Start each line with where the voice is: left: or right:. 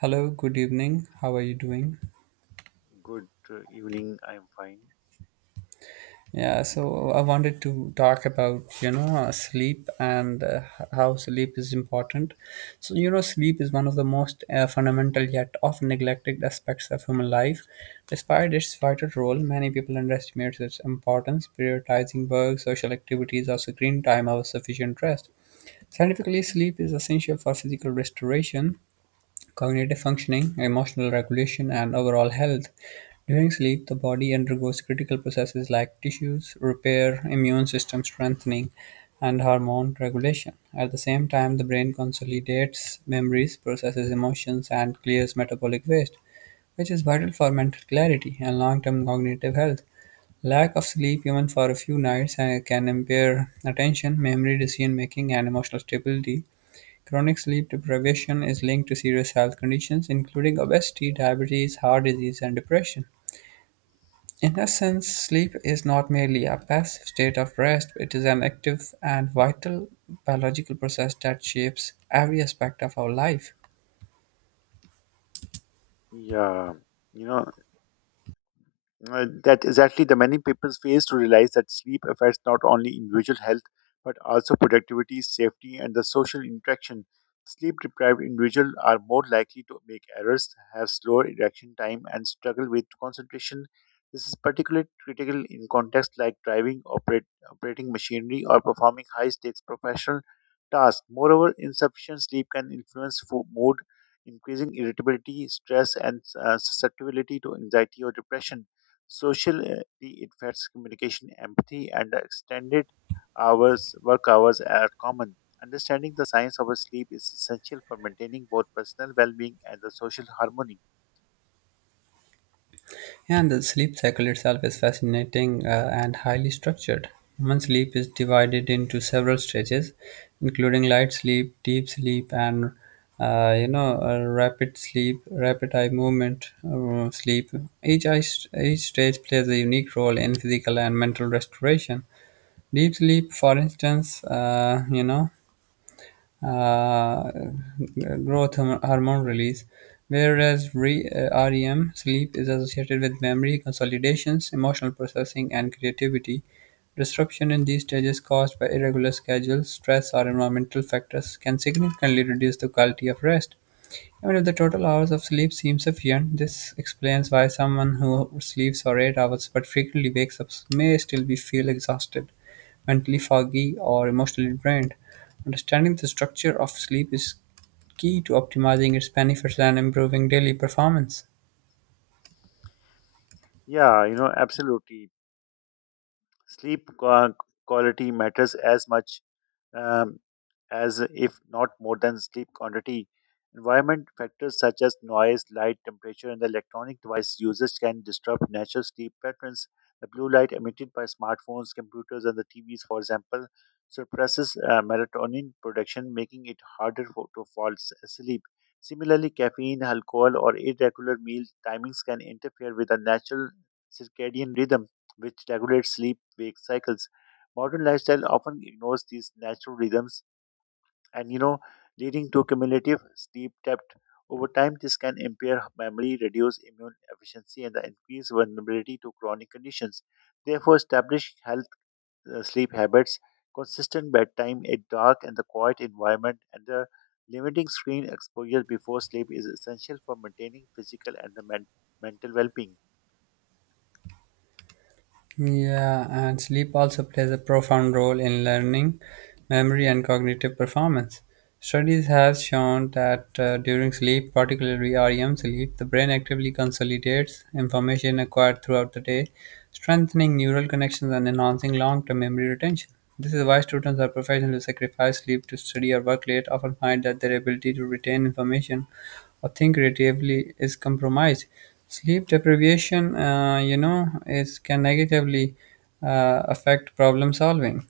right: Hello, good evening. How are you doing?
left: Good evening. I'm fine.
right: Yeah, so I wanted to talk about, sleep and how sleep is important. Sleep is one of the most fundamental yet often neglected aspects of human life. Despite its vital role, many people underestimate its importance, prioritizing work, social activities, or screen time over sufficient rest. Scientifically, sleep is essential for physical restoration, cognitive functioning, emotional regulation, and overall health. During sleep, the body undergoes critical processes like tissues repair, immune system strengthening, and hormone regulation. At the same time, the brain consolidates memories, processes emotions, and clears metabolic waste, which is vital for mental clarity and long term cognitive health. Lack of sleep, even for a few nights, can impair attention, memory, decision making, and emotional stability. Chronic sleep deprivation is linked to serious health conditions including obesity, diabetes, heart disease, and depression. In essence, sleep is not merely a passive state of rest, it is an active and vital biological process that shapes every aspect of our life.
left: Yeah, you know, that exactly the many people fail to realize that sleep affects not only individual health but also productivity, safety, and the social interaction. Sleep deprived individuals are more likely to make errors, have slower reaction time, and struggle with concentration. This is particularly critical in contexts like driving, operating machinery, or performing high stakes professional tasks. Moreover, insufficient sleep can influence mood, increasing irritability, stress, and susceptibility to anxiety or depression. Social it affects communication, empathy, and extended hours, work hours are common. Understanding the science of sleep is essential for maintaining both personal well-being and the social harmony.
right: And the sleep cycle itself is fascinating and highly structured. Human sleep is divided into several stages, including light sleep, deep sleep, and rapid eye movement sleep. Each eye, each stage plays a unique role in physical and mental restoration. Deep sleep, for instance, uh, growth hormone release, whereas REM sleep is associated with memory consolidations, emotional processing, and creativity. Disruption in these stages caused by irregular schedules, stress, or environmental factors can significantly reduce the quality of rest. Even if the total hours of sleep seem sufficient, this explains why someone who sleeps for 8 hours but frequently wakes up may still be feel exhausted, mentally foggy, or emotionally drained. Understanding the structure of sleep is key to optimizing its benefits and improving daily performance.
left: Yeah, you know, absolutely. Sleep quality matters as much um, as if not more than sleep quantity. Environment factors such as noise, light, temperature, and the electronic device usage can disrupt natural sleep patterns. The blue light emitted by smartphones, computers, and the TVs, for example, suppresses melatonin production, making it harder for, to fall asleep. Similarly, caffeine, alcohol, or irregular meal timings can interfere with the natural circadian rhythm, which regulates sleep wake cycles. Modern lifestyle often ignores these natural rhythms and, leading to cumulative sleep debt. Over time, this can impair memory, reduce immune efficiency, and the increase vulnerability to chronic conditions. Therefore, establish health sleep habits, consistent bedtime, a dark and the quiet environment, and the limiting screen exposure before sleep is essential for maintaining physical and the mental well-being.
right: Yeah, and sleep also plays a profound role in learning, memory, and cognitive performance. Studies have shown that during sleep, particularly REM sleep, the brain actively consolidates information acquired throughout the day, strengthening neural connections and enhancing long term memory retention. This is why students or professionals who sacrifice sleep to study or work late often find that their ability to retain information or think creatively is compromised. Sleep deprivation, is can negatively affect problem solving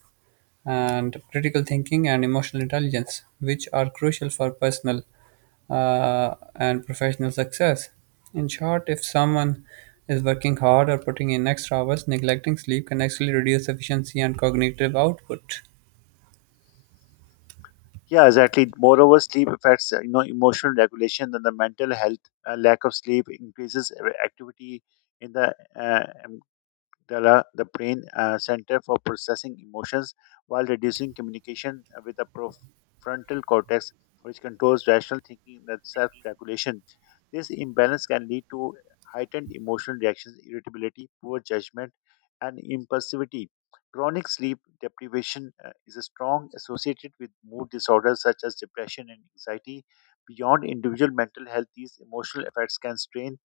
right: and critical thinking and emotional intelligence, which are crucial for personal and professional success. In short, if someone is working hard or putting in extra hours, neglecting sleep can actually reduce efficiency and cognitive output.
left: Yeah, exactly. Moreover, sleep affects you know emotional regulation and the mental health. Lack of sleep increases activity in the brain center for processing emotions while reducing communication with the prefrontal cortex, which controls rational thinking and self regulation. This imbalance can lead to heightened emotional reactions, irritability, poor judgment, and impulsivity. Chronic sleep deprivation is a strong associated with mood disorders such as depression and anxiety. Beyond individual mental health, these emotional effects can strain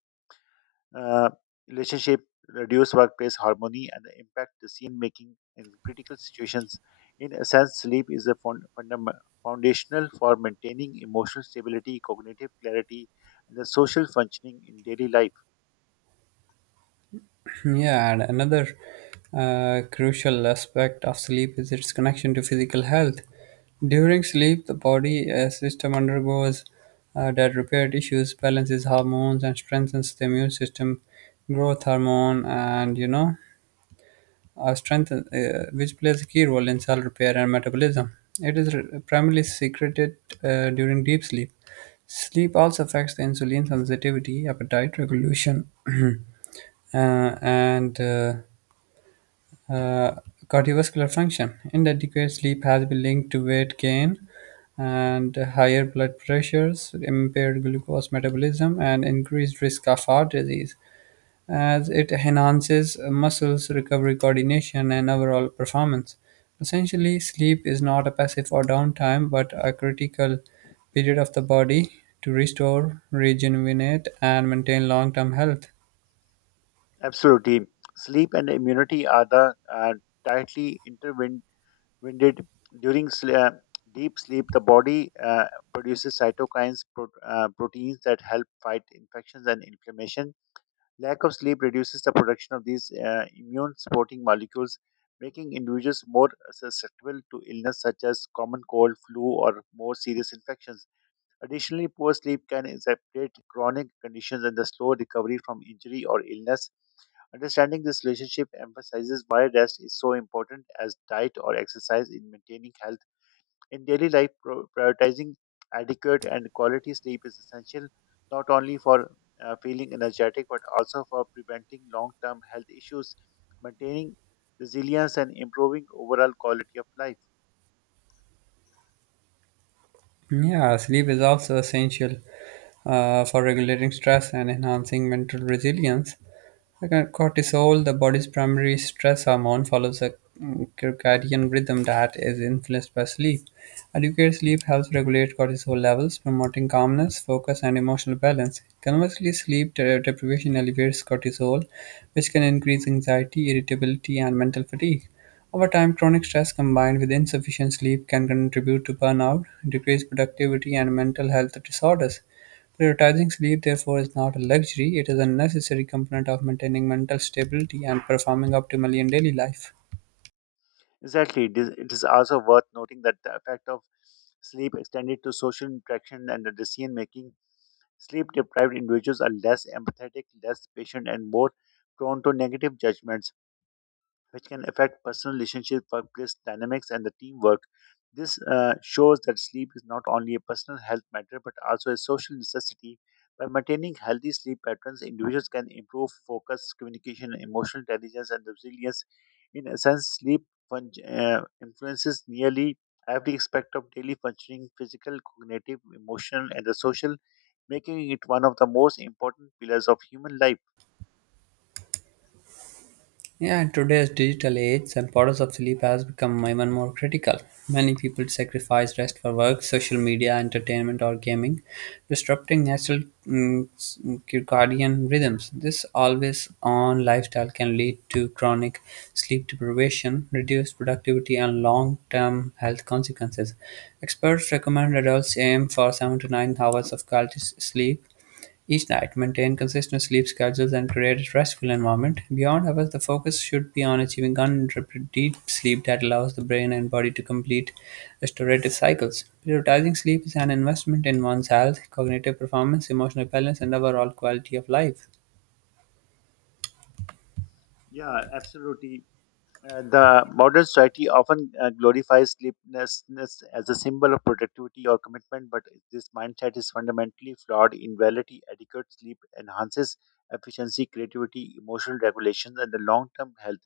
left: uh, relationship, reduce workplace harmony, and impact decision making in critical situations. In a sense, sleep is a foundational for maintaining emotional stability, cognitive clarity, and the social functioning in daily life.
right: Yeah, and another crucial aspect of sleep is its connection to physical health. During sleep, the body system undergoes that repair tissues, balances hormones, and strengthens the immune system, growth hormone, and strength, which plays a key role in cell repair and metabolism. It is primarily secreted during deep sleep. Sleep also affects the insulin sensitivity, appetite regulation, and uh, cardiovascular function. Inadequate sleep has been linked to weight gain and higher blood pressures, impaired glucose metabolism, and increased risk of heart disease as it enhances muscles, recovery, coordination, and overall performance. Essentially, sleep is not a passive or downtime, but a critical period of the body to restore, rejuvenate, and maintain long term health.
left: Absolutely. Sleep and immunity are the tightly intertwined. During deep sleep, the body produces cytokines, proteins that help fight infections and inflammation. Lack of sleep reduces the production of these immune supporting molecules, making individuals more susceptible to illness such as common cold, flu, or more serious infections. Additionally, poor sleep can exacerbate chronic conditions and the slow recovery from injury or illness. Understanding this relationship emphasizes why rest is so important as diet or exercise in maintaining health. In daily life, prioritizing adequate and quality sleep is essential not only for feeling energetic but also for preventing long term health issues, maintaining resilience, and improving overall quality of life.
right: Yeah, sleep is also essential for regulating stress and enhancing mental resilience. Cortisol, the body's primary stress hormone, follows a circadian rhythm that is influenced by sleep. Adequate sleep helps regulate cortisol levels, promoting calmness, focus, and emotional balance. Conversely, sleep deprivation elevates cortisol, which can increase anxiety, irritability, and mental fatigue. Over time, chronic stress combined with insufficient sleep can contribute to burnout, decreased productivity, and mental health disorders. Prioritizing sleep, therefore, is not a luxury, it is a necessary component of maintaining mental stability and performing optimally in daily life.
left: Exactly. It is also worth noting that the effect of sleep extended to social interaction and the decision making. Sleep deprived individuals are less empathetic, less patient, and more prone to negative judgments, which can affect personal relationships, workplace dynamics, and the teamwork. This shows that sleep is not only a personal health matter but also a social necessity. By maintaining healthy sleep patterns, individuals can improve focus, communication, emotional intelligence, and resilience. In essence, sleep influences nearly every aspect of daily functioning physical, cognitive, emotional, and the social, making it one of the most important pillars of human life.
right: Yeah, in today's digital age, the importance of sleep has become even more critical. Many people sacrifice rest for work, social media, entertainment, or gaming, disrupting natural mm, s- circadian rhythms. This always on lifestyle can lead to chronic sleep deprivation, reduced productivity, and long term health consequences. Experts recommend adults aim for 7 to 9 hours of quality sleep each night, maintain consistent sleep schedules and create a restful environment. Beyond hours, the focus should be on achieving uninterrupted deep sleep that allows the brain and body to complete restorative cycles. Prioritizing sleep is an investment in one's health, cognitive performance, emotional balance, and overall quality of life.
left: Yeah, absolutely. The modern society often glorifies sleeplessness as a symbol of productivity or commitment, but this mindset is fundamentally flawed. In reality, adequate sleep enhances efficiency, creativity, emotional regulation, and the long-term health.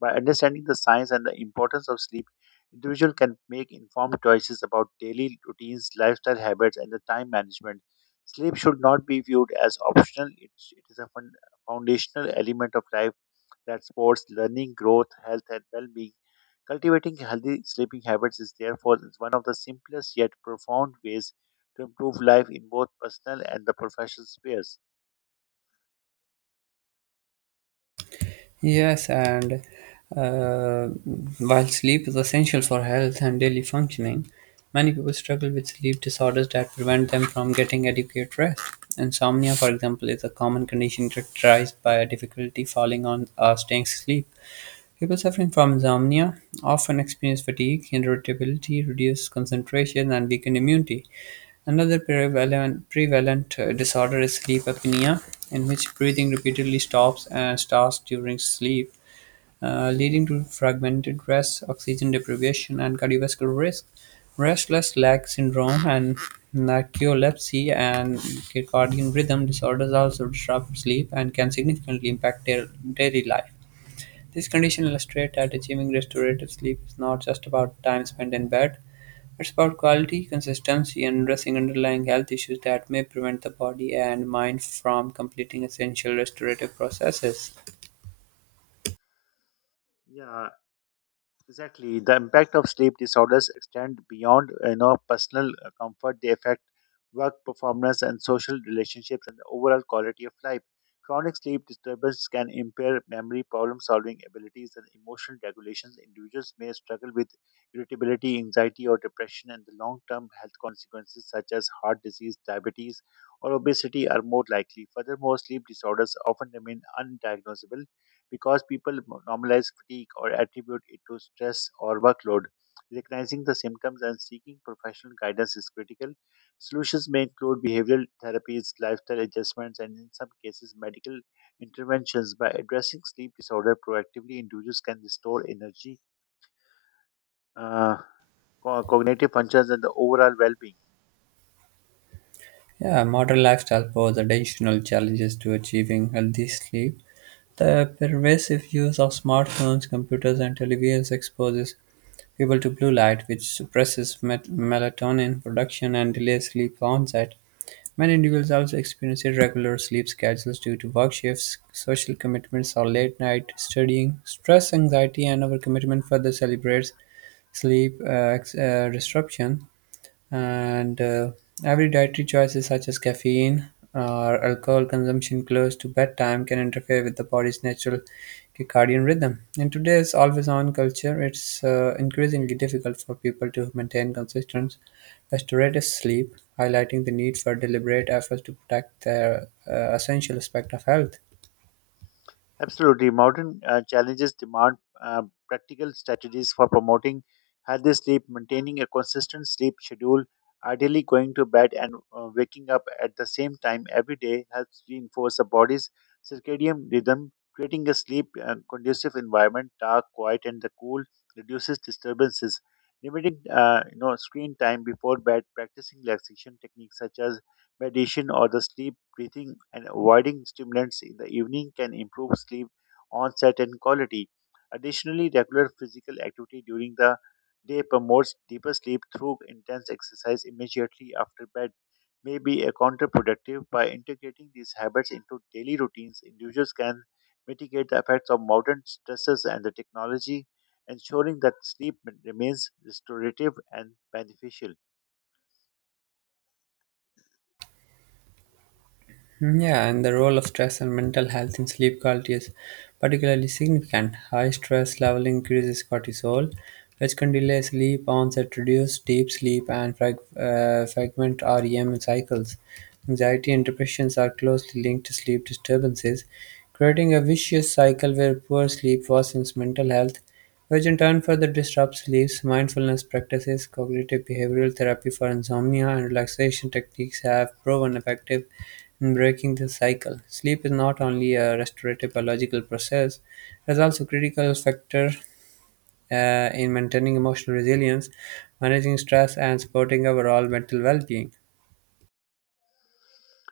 left: By understanding the science and the importance of sleep, individual can make informed choices about daily routines, lifestyle habits, and the time management. Sleep should not be viewed as optional; it is a foundational element of life that sports, learning, growth, health, and well being. Cultivating healthy sleeping habits is therefore one of the simplest yet profound ways to improve life in both personal and the professional spheres.
right: Yes, and uh, while sleep is essential for health and daily functioning, many people struggle with sleep disorders that prevent them from getting adequate rest. Insomnia, for example, is a common condition characterized by a difficulty falling on or staying asleep. People suffering from insomnia often experience fatigue, irritability, reduced concentration, and weakened immunity. Another prevalent disorder is sleep apnea, in which breathing repeatedly stops and starts during sleep, leading to fragmented rest, oxygen deprivation, and cardiovascular risk. Restless leg syndrome and narcolepsy and circadian rhythm disorders also disrupt sleep and can significantly impact their daily life. This condition illustrates that achieving restorative sleep is not just about time spent in bed, it's about quality, consistency, and addressing underlying health issues that may prevent the body and mind from completing essential restorative processes.
left: Yeah, exactly. The impact of sleep disorders extend beyond you know personal comfort. They affect work performance and social relationships and the overall quality of life. Chronic sleep disturbance can impair memory, problem solving abilities, and emotional regulations. Individuals may struggle with irritability, anxiety, or depression, and the long term health consequences such as heart disease, diabetes, or obesity are more likely. Furthermore, sleep disorders often remain undiagnosable because people normalize fatigue or attribute it to stress or workload. Recognizing the symptoms and seeking professional guidance is critical. Solutions may include behavioral therapies, lifestyle adjustments, and in some cases, medical interventions. By addressing sleep disorder proactively, individuals can restore energy, uh, cognitive functions, and the overall well being.
right: Yeah, modern lifestyle pose additional challenges to achieving healthy sleep. The pervasive use of smartphones, computers, and televisions exposes people to blue light, which suppresses melatonin production and delays sleep onset. Many individuals also experience irregular sleep schedules due to work shifts, social commitments, or late night studying. Stress, anxiety, and overcommitment further celebrates sleep disruption and every dietary choices such as caffeine or alcohol consumption close to bedtime can interfere with the body's natural circadian rhythm. In today's always-on culture, it's increasingly difficult for people to maintain consistent restorative sleep, highlighting the need for deliberate efforts to protect their essential aspect of health.
left: Absolutely. Modern challenges demand uh, practical strategies for promoting healthy sleep, maintaining a consistent sleep schedule, ideally going to bed and waking up at the same time every day helps reinforce the body's circadian rhythm, creating a sleep conducive environment, dark, quiet, and the cool reduces disturbances. Limiting screen time before bed, practicing relaxation techniques such as meditation, or the sleep breathing, and avoiding stimulants in the evening can improve sleep onset and quality. Additionally, regular physical activity during the day promotes deeper sleep through intense exercise immediately after bed may be a counterproductive by integrating these habits into daily routines individuals can mitigate the effects of modern stresses and the technology ensuring that sleep remains restorative and beneficial.
right: Yeah, and the role of stress and mental health in sleep quality is particularly significant. High stress level increases cortisol, which can delay sleep onset, reduce deep sleep, and fragment REM cycles. Anxiety and depressions are closely linked to sleep disturbances, creating a vicious cycle where poor sleep worsens mental health, which in turn further disrupts sleep. Mindfulness practices, cognitive behavioral therapy for insomnia, and relaxation techniques have proven effective breaking the cycle. Sleep is not only a restorative biological process, it is also a critical factor in maintaining emotional resilience, managing stress, and supporting overall mental well being.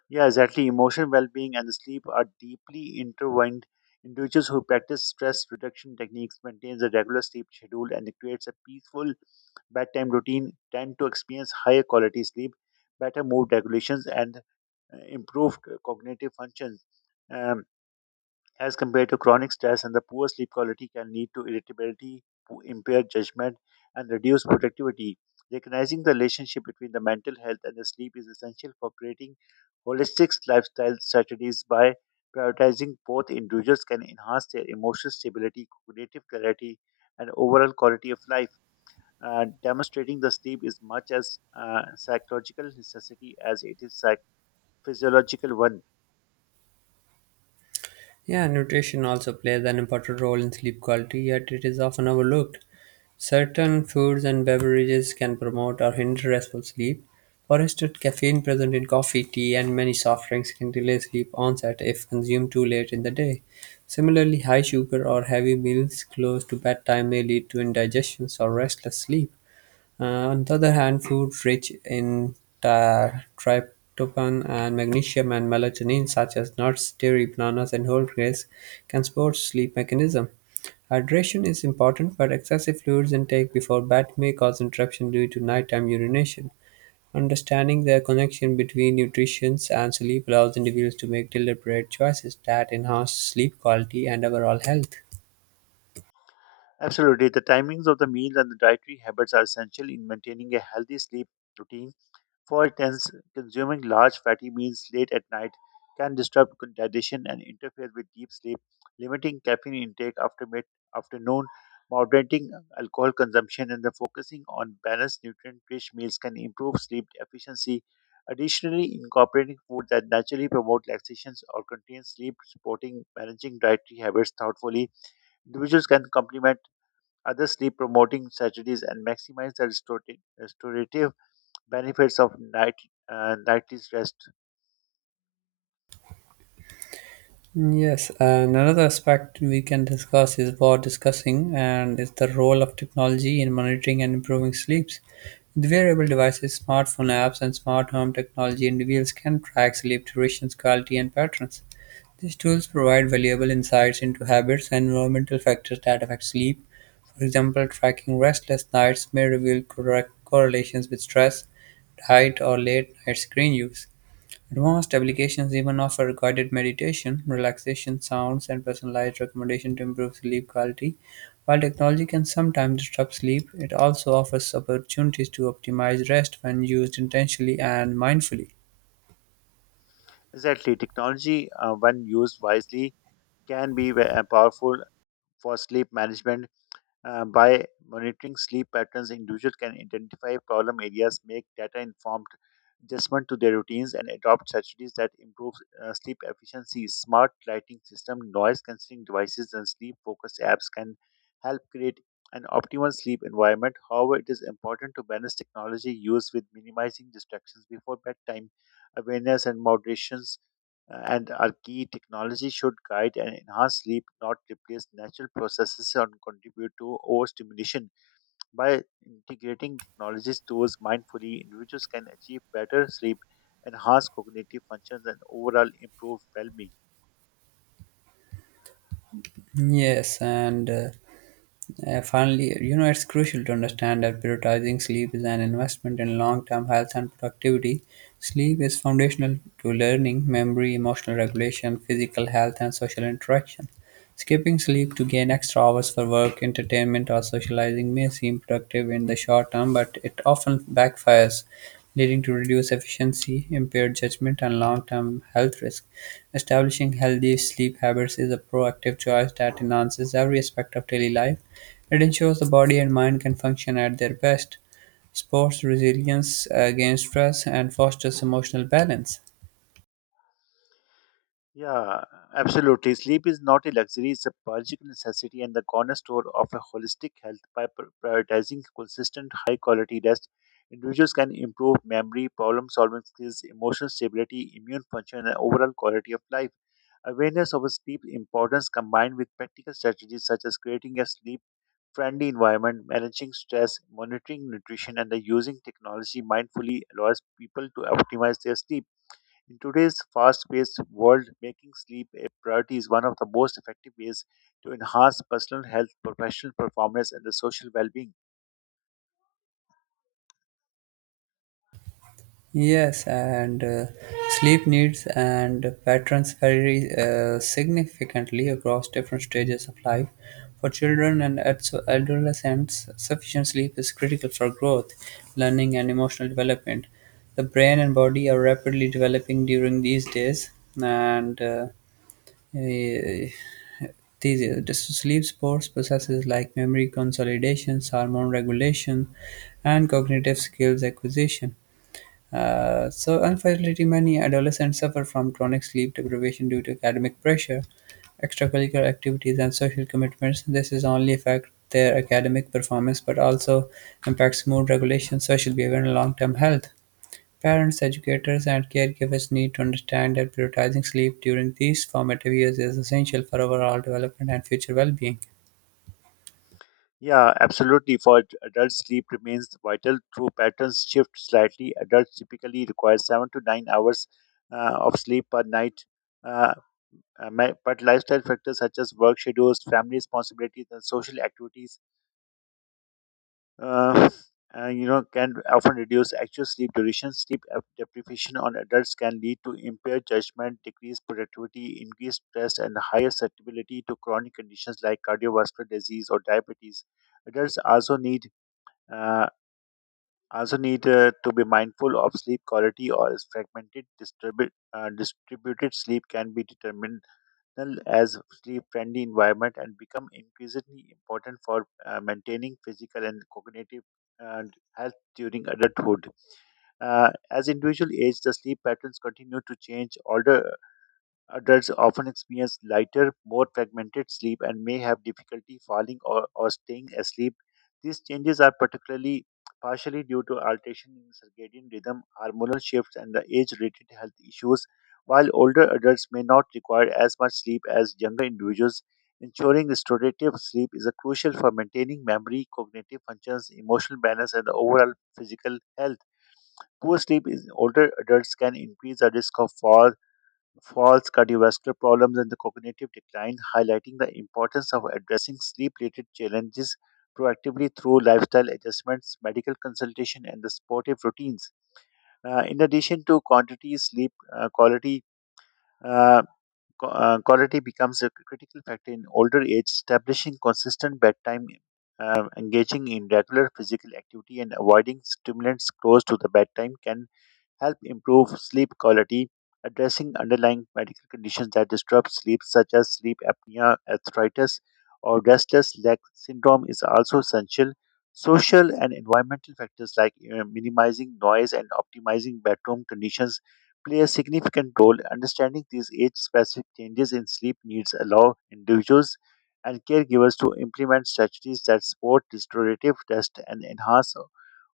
left: Yeah, exactly. Emotional well being and sleep are deeply intertwined. Individuals who practice stress reduction techniques maintain a regular sleep schedule and it creates a peaceful bedtime routine tend to experience higher quality sleep, better mood regulations, and improved cognitive functions. Um, as compared to chronic stress and the poor sleep quality can lead to irritability, impaired judgment, and reduced productivity. Recognizing the relationship between the mental health and the sleep is essential for creating holistic lifestyle strategies by prioritizing both individuals can enhance their emotional stability, cognitive clarity, and overall quality of life. Demonstrating the sleep is much as psychological necessity as it is physiological one.
right: Yeah, nutrition also plays an important role in sleep quality, yet it is often overlooked. Certain foods and beverages can promote or hinder restful sleep. For instance, caffeine present in coffee, tea, and many soft drinks can delay sleep onset if consumed too late in the day. Similarly, high sugar or heavy meals close to bedtime may lead to indigestion or restless sleep. Uh, on the other hand, foods rich in ti- tryptophan and magnesium and melatonin, such as nuts, dairy, bananas, and whole grains, can support sleep mechanism. Hydration is important, but excessive fluids intake before bed may cause interruption due to nighttime urination. Understanding the connection between nutrition and sleep allows individuals to make deliberate choices that enhance sleep quality and overall health.
left: Absolutely. The timings of the meals and the dietary habits are essential in maintaining a healthy sleep routine. For instance, consuming large fatty meals late at night can disrupt digestion and interfere with deep sleep. Limiting caffeine intake after mid afternoon, moderating alcohol consumption, and the focusing on balanced nutrient rich meals can improve sleep efficiency. Additionally, incorporating food that naturally promote relaxations or contain sleep, supporting managing dietary habits thoughtfully. Individuals can complement others sleep promoting strategies and maximize the restorative benefits of nightly rest.
right: Yes, and another aspect we can discuss is what discussing and is the role of technology in monitoring and improving sleeps. With wearable devices, smartphone apps, and smart home technology, individuals can track sleep durations, quality, and patterns. These tools provide valuable insights into habits and environmental factors that affect sleep. For example, tracking restless nights may reveal correct correlations with stress, diet, or late night screen use. Advanced applications even offer guided meditation, relaxation sounds, and personalized recommendations to improve sleep quality. While technology can sometimes disrupt sleep, it also offers opportunities to optimize rest when used intentionally and mindfully.
left: Exactly, technology when used wisely can be powerful for sleep management. By monitoring sleep patterns, individuals can identify problem areas, make data informed adjustment to their routines, and adopt strategies that improve sleep efficiency. Smart lighting system, noise cancelling devices, and sleep focused apps can help create an optimal sleep environment. However, it is important to balance technology use with minimizing distractions before bedtime. Awareness and moderation and are key. Technology should guide and enhance sleep, not replace natural processes and contribute to overstimulation. By integrating technologies tools mindfully, individuals can achieve better sleep, enhance cognitive functions, and overall improve well being.
right: Yes, and Finally, it's crucial to understand that prioritizing sleep is an investment in long term health and productivity. Sleep is foundational to learning, memory, emotional regulation, physical health, and social interaction. Skipping sleep to gain extra hours for work, entertainment, or socializing may seem productive in the short term, but it often backfires, leading to reduced efficiency, impaired judgment, and long term health risk. Establishing healthy sleep habits is a proactive choice that enhances every aspect of daily life it ensures the body and mind can function at their best, supports resilience against stress, and fosters emotional balance.
left: Yeah, absolutely. Sleep is not a luxury, it's a biological necessity and the cornerstone of a holistic health. By prioritizing consistent, high quality rest, individuals can improve memory, problem solving skills, emotional stability, immune function, and overall quality of life. Awareness of sleep importance combined with practical strategies such as creating a sleep friendly environment, managing stress, monitoring nutrition, and the using technology mindfully allows people to optimize their sleep. In today's fast paced world, making sleep a priority is one of the most effective ways to enhance personal health, professional performance, and the social well being.
right: Yes, and Sleep needs and patterns vary significantly across different stages of life. For children and adolescents, sufficient sleep is critical for growth, learning, and emotional development. The brain and body are rapidly developing during these days, and Eh, these this sleep sports processes like memory consolidation, hormone regulation, and cognitive skills acquisition. So, unfortunately, many adolescents suffer from chronic sleep deprivation due to academic pressure, extracurricular activities, and social commitments. This is only affect their academic performance, but also impacts mood regulation, social behavior, and long-term health. Parents, educators, and caregivers need to understand that prioritizing sleep during these formative years is essential for overall development and future well-being.
left: Yeah, absolutely. For adults, sleep remains vital. Through patterns shift slightly, adults typically require 7 to 9 hours of sleep per night. Uh, but lifestyle factors such as work schedules, family responsibilities, and social activities uh, and, you know can often reduce actual sleep duration. Deprivation on adults can lead to impaired judgment, decreased productivity, increased stress, and higher susceptibility to chronic conditions like cardiovascular disease or diabetes. Adults uh, also need to be mindful of sleep quality or as fragmented distributed sleep can be determined as sleep-friendly environment and become increasingly important for maintaining physical and cognitive and health during adulthood. As individual age, the sleep patterns continue to change. Older adults often experience lighter, more fragmented sleep and may have difficulty falling or staying asleep. These changes are particularly partially due to alteration in circadian rhythm, hormonal shifts, and the age-related health issues, while older adults may not require as much sleep as younger individuals. Ensuring restorative sleep is a crucial for maintaining memory, cognitive functions, emotional balance, and the overall physical health. Poor sleep in older adults can increase the risk of falls, cardiovascular problems, and the cognitive decline, highlighting the importance of addressing sleep related challenges proactively through lifestyle adjustments, medical consultation, and the supportive routines. In addition to quantity, sleep quality. Uh, Quality becomes a critical factor in older age, establishing consistent bedtime, engaging in regular physical activity, and avoiding stimulants close to the bedtime can help improve sleep quality, addressing underlying medical conditions that disrupt sleep, such as sleep apnea, arthritis, or restless leg syndrome, is also essential. Social and environmental factors like minimizing noise and optimizing bedroom conditions play a significant role. Understanding these age specific changes in sleep needs allow individuals and caregivers to implement strategies that support restorative rest and enhance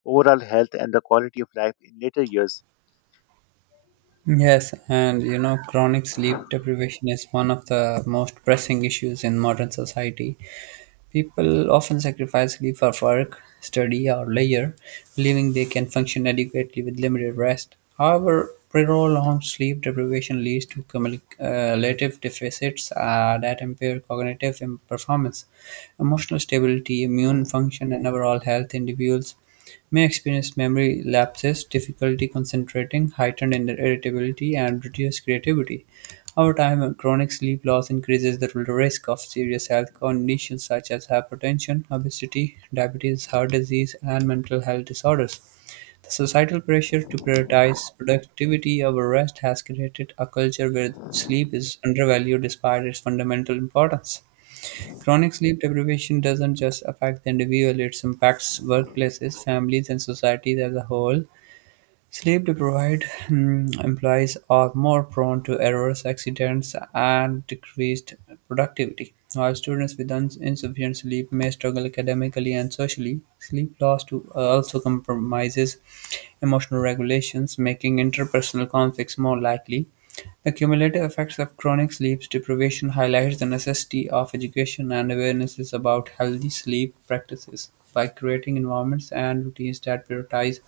left: overall health and the quality of life in later years.
right: Yes, and you know, chronic sleep deprivation is one of the most pressing issues in modern society. People often sacrifice sleep for work, study, or leisure, believing they can function adequately with limited rest. However, prolonged sleep deprivation leads to cumulative deficits that impair performance, emotional stability, immune function, and overall health. Individuals may experience memory lapses, difficulty concentrating, heightened irritability, and reduced creativity. Over time, chronic sleep loss increases the risk of serious health conditions such as hypertension, obesity, diabetes, heart disease, and mental health disorders. The societal pressure to prioritize productivity over rest has created a culture where sleep is undervalued despite its fundamental importance. Chronic sleep deprivation doesn't just affect the individual, it impacts workplaces, families, and societies as a whole. Sleep deprived employees are more prone to errors, accidents, and decreased productivity. While students with insufficient sleep may struggle academically and socially, sleep loss to, also compromises emotional regulations, making interpersonal conflicts more likely. The cumulative effects of chronic sleep deprivation highlights the necessity of education and awarenesses about healthy sleep practices by creating environments and routines that prioritize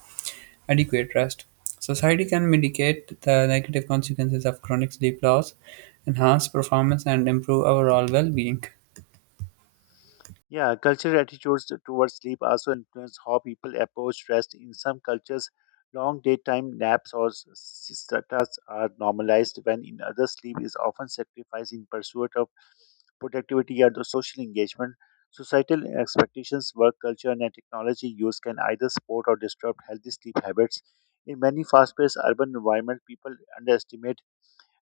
right: adequate rest. Society can mitigate the negative consequences of chronic sleep loss, enhance performance, and improve overall well being.
left: Yeah, cultural attitudes towards sleep also influence how people approach rest. In some cultures, long daytime naps or siestas are normalized, when in others, sleep is often sacrificed in pursuit of productivity or the social engagement. Societal expectations, work culture, and technology use can either support or disrupt healthy sleep habits. In many fast paced urban environments, people underestimate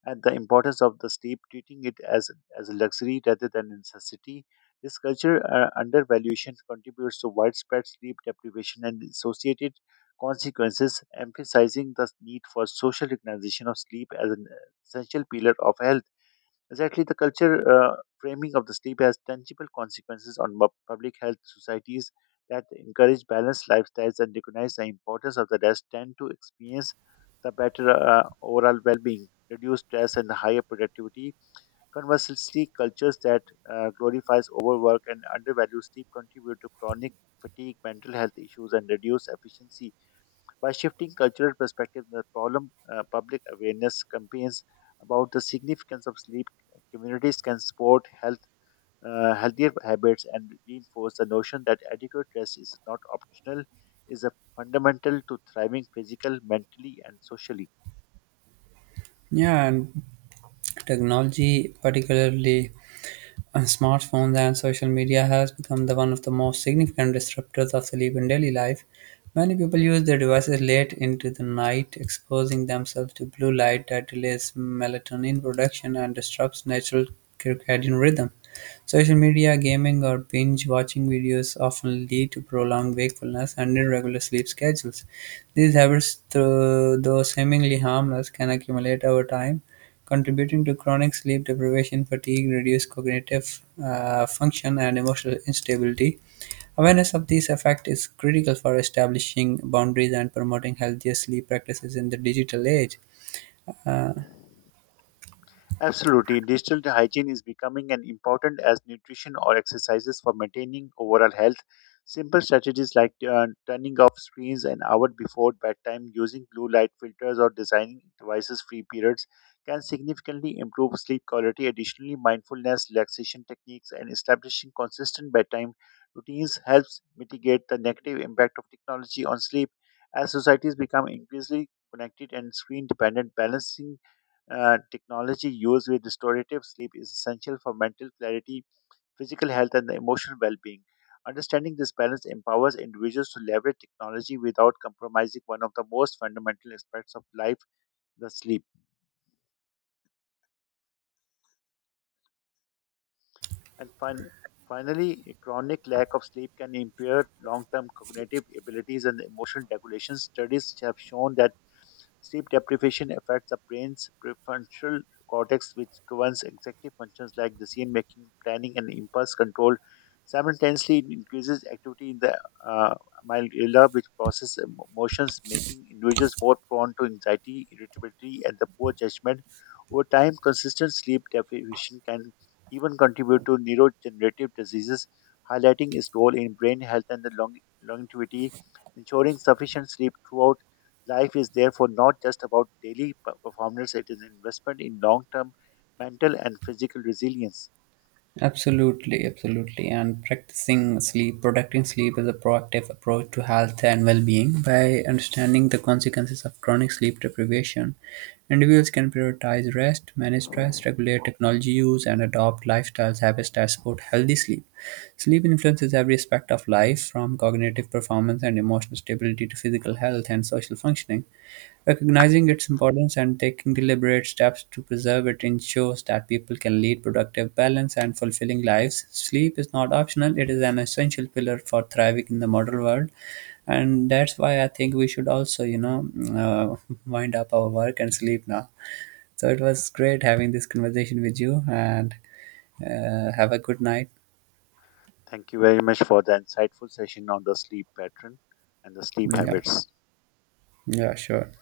left: and the importance of the sleep, treating it as a luxury rather than a necessity. This culture undervaluation contributes to widespread sleep deprivation and associated consequences, emphasizing the need for social recognition of sleep as an essential pillar of health. Exactly, the culture framing of the sleep has tangible consequences on public health societies that encourage balanced lifestyles and recognize the importance of the rest tend to experience the better overall well-being, reduced stress, and higher productivity. Conversely, cultures that glorifies overwork and undervalue sleep contribute to chronic fatigue, mental health issues, and reduced efficiency. By shifting cultural perspective, the problem public awareness campaigns about the significance of sleep, communities can support healthier habits and reinforce the notion that adequate rest is not optional, is a fundamental to thriving physically, mentally, and socially.
right: Yeah, and technology, particularly A Smartphones and social media has become the one of the most significant disruptors of sleep in daily life. Many people use their devices late into the night, exposing themselves to blue light that delays melatonin production and disrupts natural circadian rhythm. Social media, gaming, or binge watching videos often lead to prolonged wakefulness and irregular sleep schedules. These habits, though seemingly harmless, can accumulate over time contributing to chronic sleep deprivation, fatigue, reduced cognitive function, and emotional instability. Awareness of these effects is critical for establishing boundaries and promoting healthier sleep practices in the digital age. Uh,
left: Absolutely, digital hygiene is becoming an important as nutrition or exercises for maintaining overall health. Simple strategies like turning off screens an hour before bedtime, using blue light filters, or designing devices-free periods can significantly improve sleep quality. Additionally, mindfulness, relaxation techniques, and establishing consistent bedtime routines helps mitigate the negative impact of technology on sleep. As societies become increasingly connected and screen-dependent, balancing technology used with restorative sleep is essential for mental clarity, physical health, and the emotional well being. Understanding this balance empowers individuals to leverage technology without compromising one of the most fundamental aspects of life, the sleep. And fin- Finally, a chronic lack of sleep can impair long term cognitive abilities and emotional regulation. Studies have shown that sleep deprivation affects the brain's prefrontal cortex, which governs executive functions like decision making, planning, and impulse control. Simultaneously, it increases activity in the uh, amygdala, which processes emotions, making individuals more prone to anxiety, irritability, and the poor judgment. Over time, consistent sleep deprivation can even contribute to neurodegenerative diseases, highlighting its role in brain health and the longevity. Ensuring sufficient sleep throughout life is therefore not just about daily performance, it is an investment in long term mental and physical resilience.
right: Absolutely, absolutely. And practicing sleep, protecting sleep is a proactive approach to health and well being. By understanding the consequences of chronic sleep deprivation, individuals can prioritize rest, manage stress, regulate technology use, and adopt lifestyles habits that support healthy sleep. Sleep influences every aspect of life, from cognitive performance and emotional stability to physical health and social functioning. Recognizing its importance and taking deliberate steps to preserve it ensures that people can lead productive, balanced, and fulfilling lives. Sleep is not optional, it is an essential pillar for thriving in the modern world. And that's why I think we should also, you know, wind up our work and sleep now. So it was great having this conversation with you and have a good night.
left: Thank you very much for the insightful session on the sleep pattern and the sleep
right: Yeah,
left: habits.
right: yeah, sure.